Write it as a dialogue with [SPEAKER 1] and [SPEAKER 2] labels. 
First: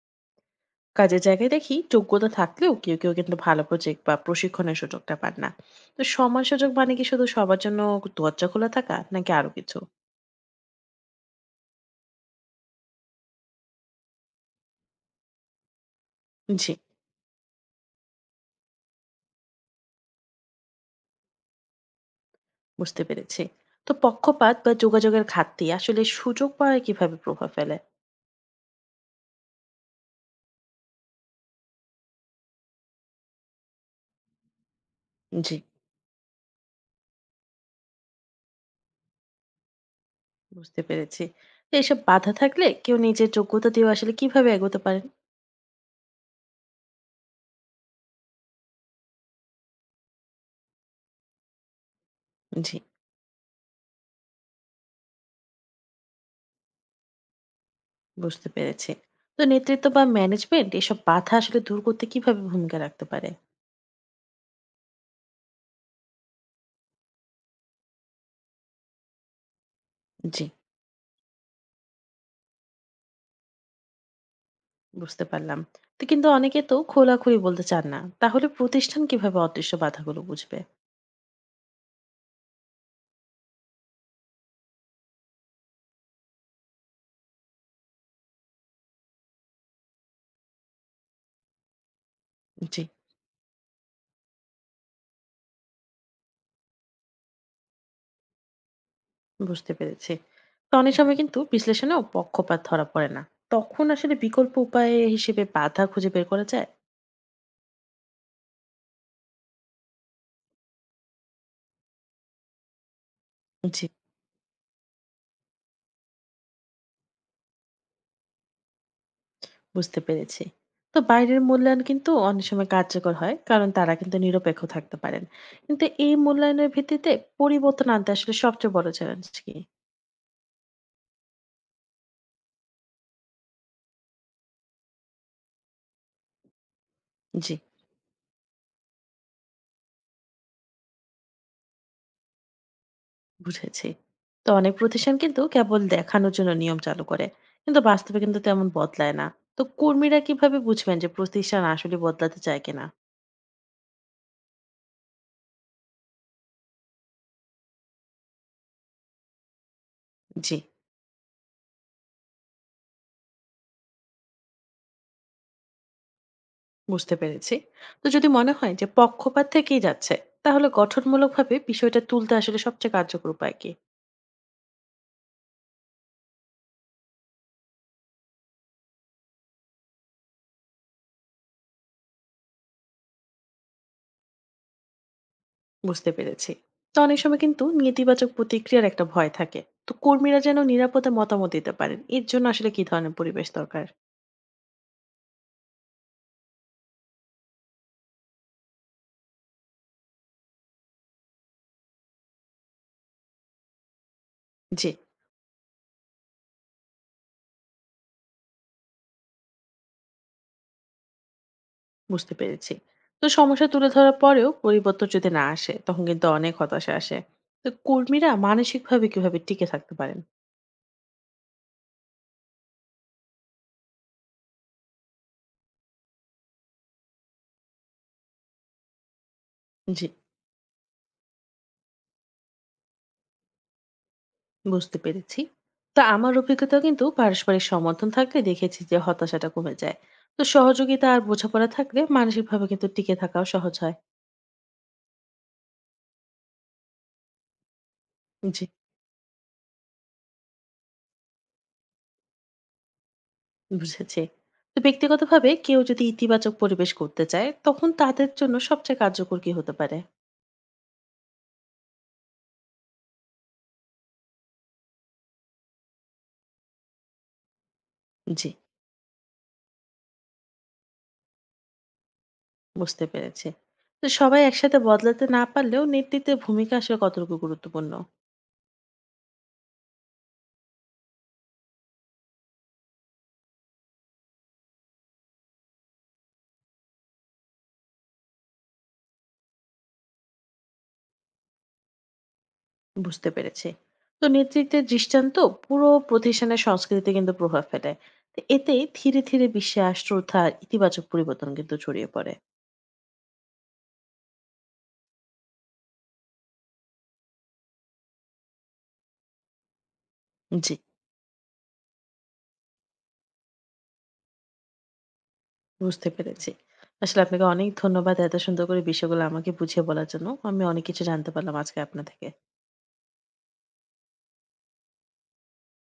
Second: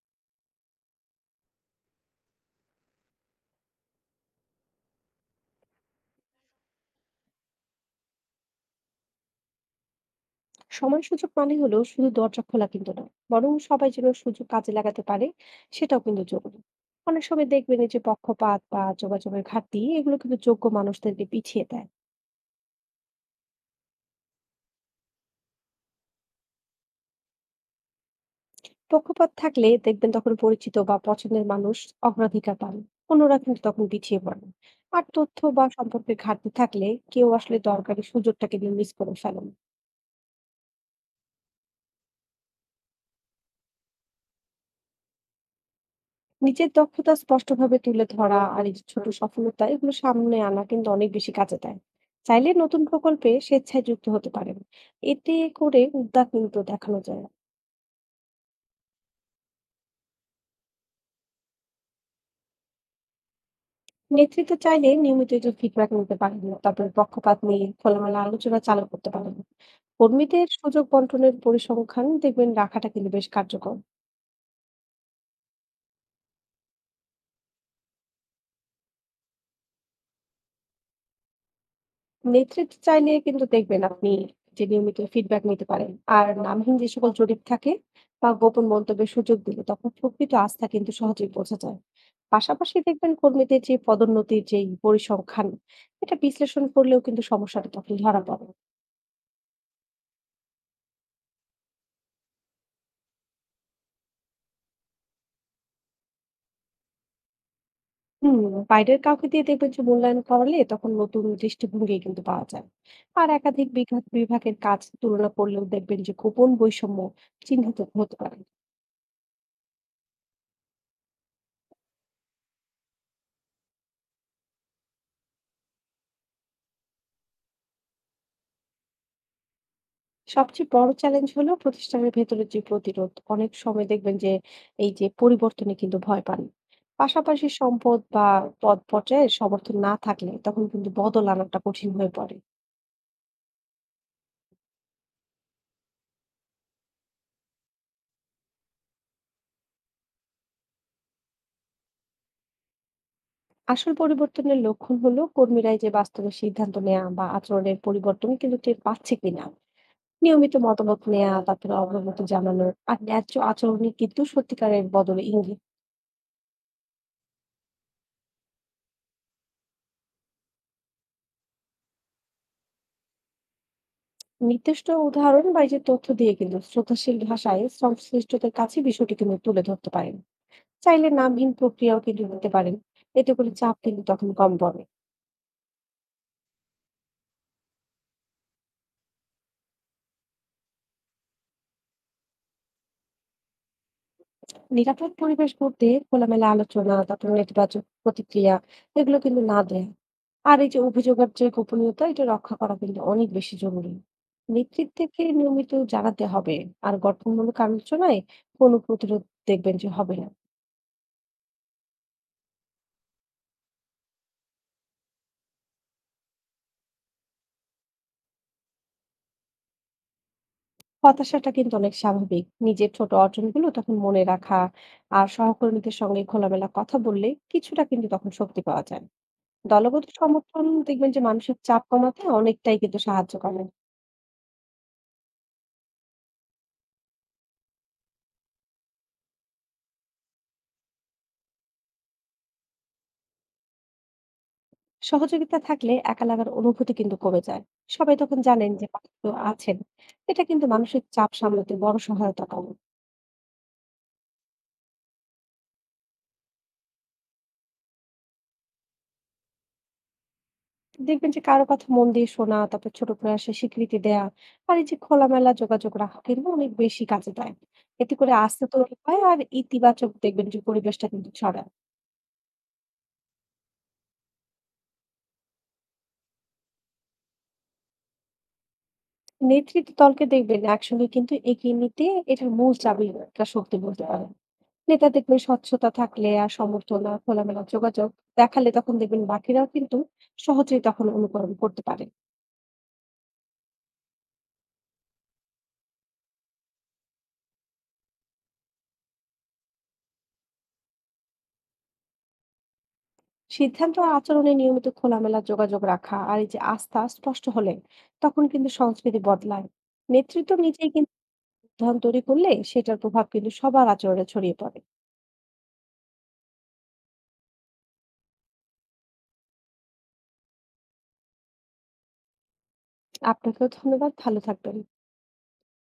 [SPEAKER 1] কাজের জায়গায় দেখি যোগ্যতা থাকলেও কেউ কেউ কিন্তু ভালো প্রজেক্ট বা প্রশিক্ষণের সুযোগটা পান না। তো সমান সুযোগ মানে কি শুধু সবার জন্য দরজা খোলা থাকা নাকি আরো কিছু?
[SPEAKER 2] সময় সুযোগ মানে হলো শুধু দরজা খোলা কিন্তু না, বরং সবাই যেন সুযোগ কাজে লাগাতে পারে সেটাও কিন্তু জরুরি।
[SPEAKER 1] জি।
[SPEAKER 2] অনেক সময় দেখবেন এই যে পক্ষপাত বা যোগাযোগের ঘাটতি এগুলো কিন্তু যোগ্য মানুষদেরকে পিছিয়ে দেয়।
[SPEAKER 1] বুঝতে পেরেছি। তো পক্ষপাত বা যোগাযোগের ঘাটতি আসলে সুযোগ পাওয়ায় কিভাবে প্রভাব ফেলে?
[SPEAKER 2] পক্ষপাত থাকলে দেখবেন তখন পরিচিত বা পছন্দের মানুষ অগ্রাধিকার পান, অন্যরা কিন্তু তখন পিছিয়ে পড়েন। আর তথ্য
[SPEAKER 1] জি।
[SPEAKER 2] বা সম্পর্কের ঘাটতি থাকলে কেউ আসলে দরকারি সুযোগটা কিন্তু মিস করে ফেলেন।
[SPEAKER 1] বুঝতে পেরেছি। তো এসব বাধা থাকলে কেউ নিজের যোগ্যতা দিয়ে আসলে কিভাবে এগোতে পারেন?
[SPEAKER 2] নিজের দক্ষতা স্পষ্টভাবে তুলে ধরা আর এই যে ছোট সফলতা এগুলো সামনে আনা কিন্তু অনেক বেশি কাজে দেয়। চাইলে
[SPEAKER 1] জি।
[SPEAKER 2] নতুন প্রকল্পে স্বেচ্ছায় যুক্ত হতে পারেন, এতে করে উদ্যোগ কিন্তু দেখানো যায়।
[SPEAKER 1] বুঝতে পেরেছি। তো নেতৃত্ব বা ম্যানেজমেন্ট এসব বাধা আসলে দূর করতে কিভাবে ভূমিকা রাখতে পারে?
[SPEAKER 2] নেতৃত্ব চাইলে নিয়মিত যে ফিডব্যাক নিতে পারেন, তারপরে পক্ষপাত নিয়ে খোলামেলা আলোচনা চালু করতে পারেন।
[SPEAKER 1] জি।
[SPEAKER 2] কর্মীদের সুযোগ বন্টনের পরিসংখ্যান দেখবেন রাখাটা কিন্তু বেশ কার্যকর।
[SPEAKER 1] বুঝতে পারলাম। তো কিন্তু অনেকে তো খোলাখুলি বলতে চান না। তাহলে প্রতিষ্ঠান কিভাবে অদৃশ্য বাধাগুলো বুঝবে?
[SPEAKER 2] নেতৃত্ব চাইলে কিন্তু দেখবেন আপনি যে নিয়মিত ফিডব্যাক নিতে পারেন, আর নামহীন যে সকল জরিপ থাকে বা গোপন মন্তব্যের সুযোগ দিলে তখন প্রকৃত আস্থা কিন্তু সহজেই বোঝা যায়। পাশাপাশি
[SPEAKER 1] জি।
[SPEAKER 2] দেখবেন কর্মীদের যে পদোন্নতির যে পরিসংখ্যান এটা বিশ্লেষণ করলেও কিন্তু সমস্যাটা তখন ধরা পড়ে।
[SPEAKER 1] বুঝতে পেরেছি। তো অনেক সময় কিন্তু বিশ্লেষণেও পক্ষপাত ধরা পড়ে না। তখন আসলে বিকল্প উপায় হিসেবে বাধা খুঁজে বের করা যায়?
[SPEAKER 2] হুম, বাইরের কাউকে দিয়ে দেখবেন যে মূল্যায়ন করালে তখন নতুন দৃষ্টিভঙ্গি কিন্তু পাওয়া যায়। আর একাধিক
[SPEAKER 1] জি।
[SPEAKER 2] বিভাগের কাজ তুলনা করলেও দেখবেন যে গোপন বৈষম্য চিহ্নিত হতে পারে।
[SPEAKER 1] বুঝতে পেরেছি। তো বাইরের মূল্যায়ন কিন্তু অনেক সময় কার্যকর হয়। কারণ তারা কিন্তু নিরপেক্ষ থাকতে পারেন। কিন্তু এই মূল্যায়নের ভিত্তিতে পরিবর্তন আনতে আসলে সবচেয়ে বড় চ্যালেঞ্জ কি?
[SPEAKER 2] সবচেয়ে বড় চ্যালেঞ্জ হলো প্রতিষ্ঠানের ভেতরে যে প্রতিরোধ, অনেক সময় দেখবেন যে এই যে পরিবর্তনে কিন্তু ভয় পান। পাশাপাশি
[SPEAKER 1] জি।
[SPEAKER 2] সম্পদ বা পদ পর্যায়ে সমর্থন না থাকলে তখন কিন্তু বদল আনাটা কঠিন হয়ে পড়ে।
[SPEAKER 1] বুঝেছি। তো অনেক প্রতিষ্ঠান কিন্তু কেবল দেখানোর জন্য নিয়ম চালু করে। কিন্তু বাস্তবে কিন্তু তেমন বদলায় না। তো কর্মীরা কিভাবে বুঝবেন যে প্রতিষ্ঠান আসলে বদলাতে চায় কিনা?
[SPEAKER 2] আসল পরিবর্তনের লক্ষণ হলো কর্মীরাই যে বাস্তবে সিদ্ধান্ত নেওয়া বা আচরণের পরিবর্তন কিন্তু টের পাচ্ছে কিনা। নিয়মিত
[SPEAKER 1] জি,
[SPEAKER 2] মতামত নেওয়া, তারপরে অগ্রগতি জানানো আর ন্যায্য আচরণই কিন্তু সত্যিকারের বদলে ইঙ্গিত।
[SPEAKER 1] বুঝতে পেরেছি। তো যদি মনে হয় যে পক্ষপাত থেকেই যাচ্ছে, তাহলে গঠনমূলকভাবে বিষয়টা তুলতে আসলে সবচেয়ে কার্যকর উপায় কি?
[SPEAKER 2] নির্দিষ্ট উদাহরণ বা এই যে তথ্য দিয়ে কিন্তু শ্রদ্ধাশীল ভাষায় সংশ্লিষ্টদের কাছে বিষয়টি কিন্তু তুলে ধরতে পারেন। চাইলে নামহীন প্রক্রিয়াও কিন্তু নিতে পারেন, এতে করে চাপ কিন্তু তখন কম পড়ে।
[SPEAKER 1] বুঝতে পেরেছি। তো অনেক সময় কিন্তু নেতিবাচক প্রতিক্রিয়ার একটা ভয় থাকে। তো কর্মীরা যেন নিরাপদে মতামত দিতে পারেন, এর জন্য আসলে কি ধরনের পরিবেশ দরকার?
[SPEAKER 2] নিরাপদ পরিবেশ করতে খোলামেলা আলোচনা, তারপর নেতিবাচক প্রতিক্রিয়া এগুলো কিন্তু না দেয়। আর এই যে অভিযোগের যে গোপনীয়তা এটা রক্ষা করা কিন্তু অনেক বেশি জরুরি।
[SPEAKER 1] জি।
[SPEAKER 2] নেতৃত্বকে নিয়মিত জানাতে হবে আর গঠনমূলক আলোচনায় কোনো প্রতিরোধ দেখবেন যে হবে না।
[SPEAKER 1] বুঝতে পেরেছি। তো সমস্যা তুলে ধরার পরেও পরিবর্তন যদি না আসে তখন কিন্তু অনেক হতাশা আসে। তো কর্মীরা মানসিকভাবে কিভাবে টিকে থাকতে পারেন?
[SPEAKER 2] হতাশাটা কিন্তু অনেক স্বাভাবিক। নিজের ছোট অর্জনগুলো তখন মনে রাখা আর সহকর্মীদের সঙ্গে খোলামেলা কথা বললে কিছুটা কিন্তু তখন শক্তি পাওয়া যায়।
[SPEAKER 1] জি।
[SPEAKER 2] দলগত সমর্থন দেখবেন যে মানসিক চাপ কমাতে অনেকটাই কিন্তু সাহায্য করে।
[SPEAKER 1] বুঝতে পেরেছি। তো আমার অভিজ্ঞতা কিন্তু পারস্পরিক সমর্থন থাকলে দেখেছি যে হতাশাটা কমে যায়। তো সহযোগিতা আর বোঝাপড়া থাকলে মানসিকভাবে কিন্তু টিকে থাকাও সহজ হয়।
[SPEAKER 2] সহযোগিতা থাকলে একা লাগার অনুভূতি কিন্তু কমে যায়। সবাই তখন
[SPEAKER 1] জি।
[SPEAKER 2] জানেন যে পাশে কেউ আছেন। এটা কিন্তু মানসিক চাপ সামলাতে বড় সহায়তা করে।
[SPEAKER 1] বুঝেছি। তো ব্যক্তিগতভাবে কেউ যদি ইতিবাচক পরিবেশ করতে চায় তখন তাদের জন্য সবচেয়ে কার্যকর কি হতে পারে?
[SPEAKER 2] দেখবেন যে কারো কথা মন দিয়ে শোনা, তারপর ছোট প্রয়াসে স্বীকৃতি দেয়া আর এই যে খোলামেলা যোগাযোগ রাখা কিন্তু অনেক বেশি কাজে দেয়। এতে করে
[SPEAKER 1] জি।
[SPEAKER 2] আস্থা তৈরি হয় আর ইতিবাচক দেখবেন যে পরিবেশটা কিন্তু ছড়ায়।
[SPEAKER 1] বুঝতে পেরেছি। তো সবাই একসাথে বদলাতে না পারলেও নেতৃত্বের ভূমিকা আসলে কতটুকু গুরুত্বপূর্ণ?
[SPEAKER 2] নেতৃত্ব দলকে দেখবেন একসঙ্গে কিন্তু এগিয়ে নিতে এটার মূল চাবি একটা শক্তি বলতে পারেন। নেতা দেখবেন স্বচ্ছতা থাকলে আর সমর্থন আর খোলামেলা যোগাযোগ দেখালে তখন দেখবেন বাকিরাও কিন্তু সহজেই তখন অনুকরণ করতে পারে।
[SPEAKER 1] বুঝতে পেরেছি। তো নেতৃত্বের দৃষ্টান্ত পুরো প্রতিষ্ঠানের সংস্কৃতিতে কিন্তু প্রভাব ফেলে। তো এতে ধীরে, ধীরে বিশ্বাস, শ্রদ্ধা আর ইতিবাচক পরিবর্তন কিন্তু ছড়িয়ে পড়ে।
[SPEAKER 2] সিদ্ধান্ত আর আচরণে নিয়মিত খোলামেলা যোগাযোগ রাখা আর এই যে আস্থা স্পষ্ট হলে তখন কিন্তু সংস্কৃতি বদলায়। নেতৃত্ব
[SPEAKER 1] জি,
[SPEAKER 2] নিজেই কিন্তু উদাহরণ তৈরি করলে সেটার প্রভাব কিন্তু সবার আচরণে ছড়িয়ে পড়ে।
[SPEAKER 1] বুঝতে পেরেছি। আসলে আপনাকে অনেক ধন্যবাদ এত সুন্দর করে বিষয়গুলো আমাকে বুঝিয়ে বলার জন্য। আমি অনেক কিছু জানতে পারলাম আজকে আপনা থেকে।
[SPEAKER 2] আপনাকেও ধন্যবাদ, ভালো থাকবেন।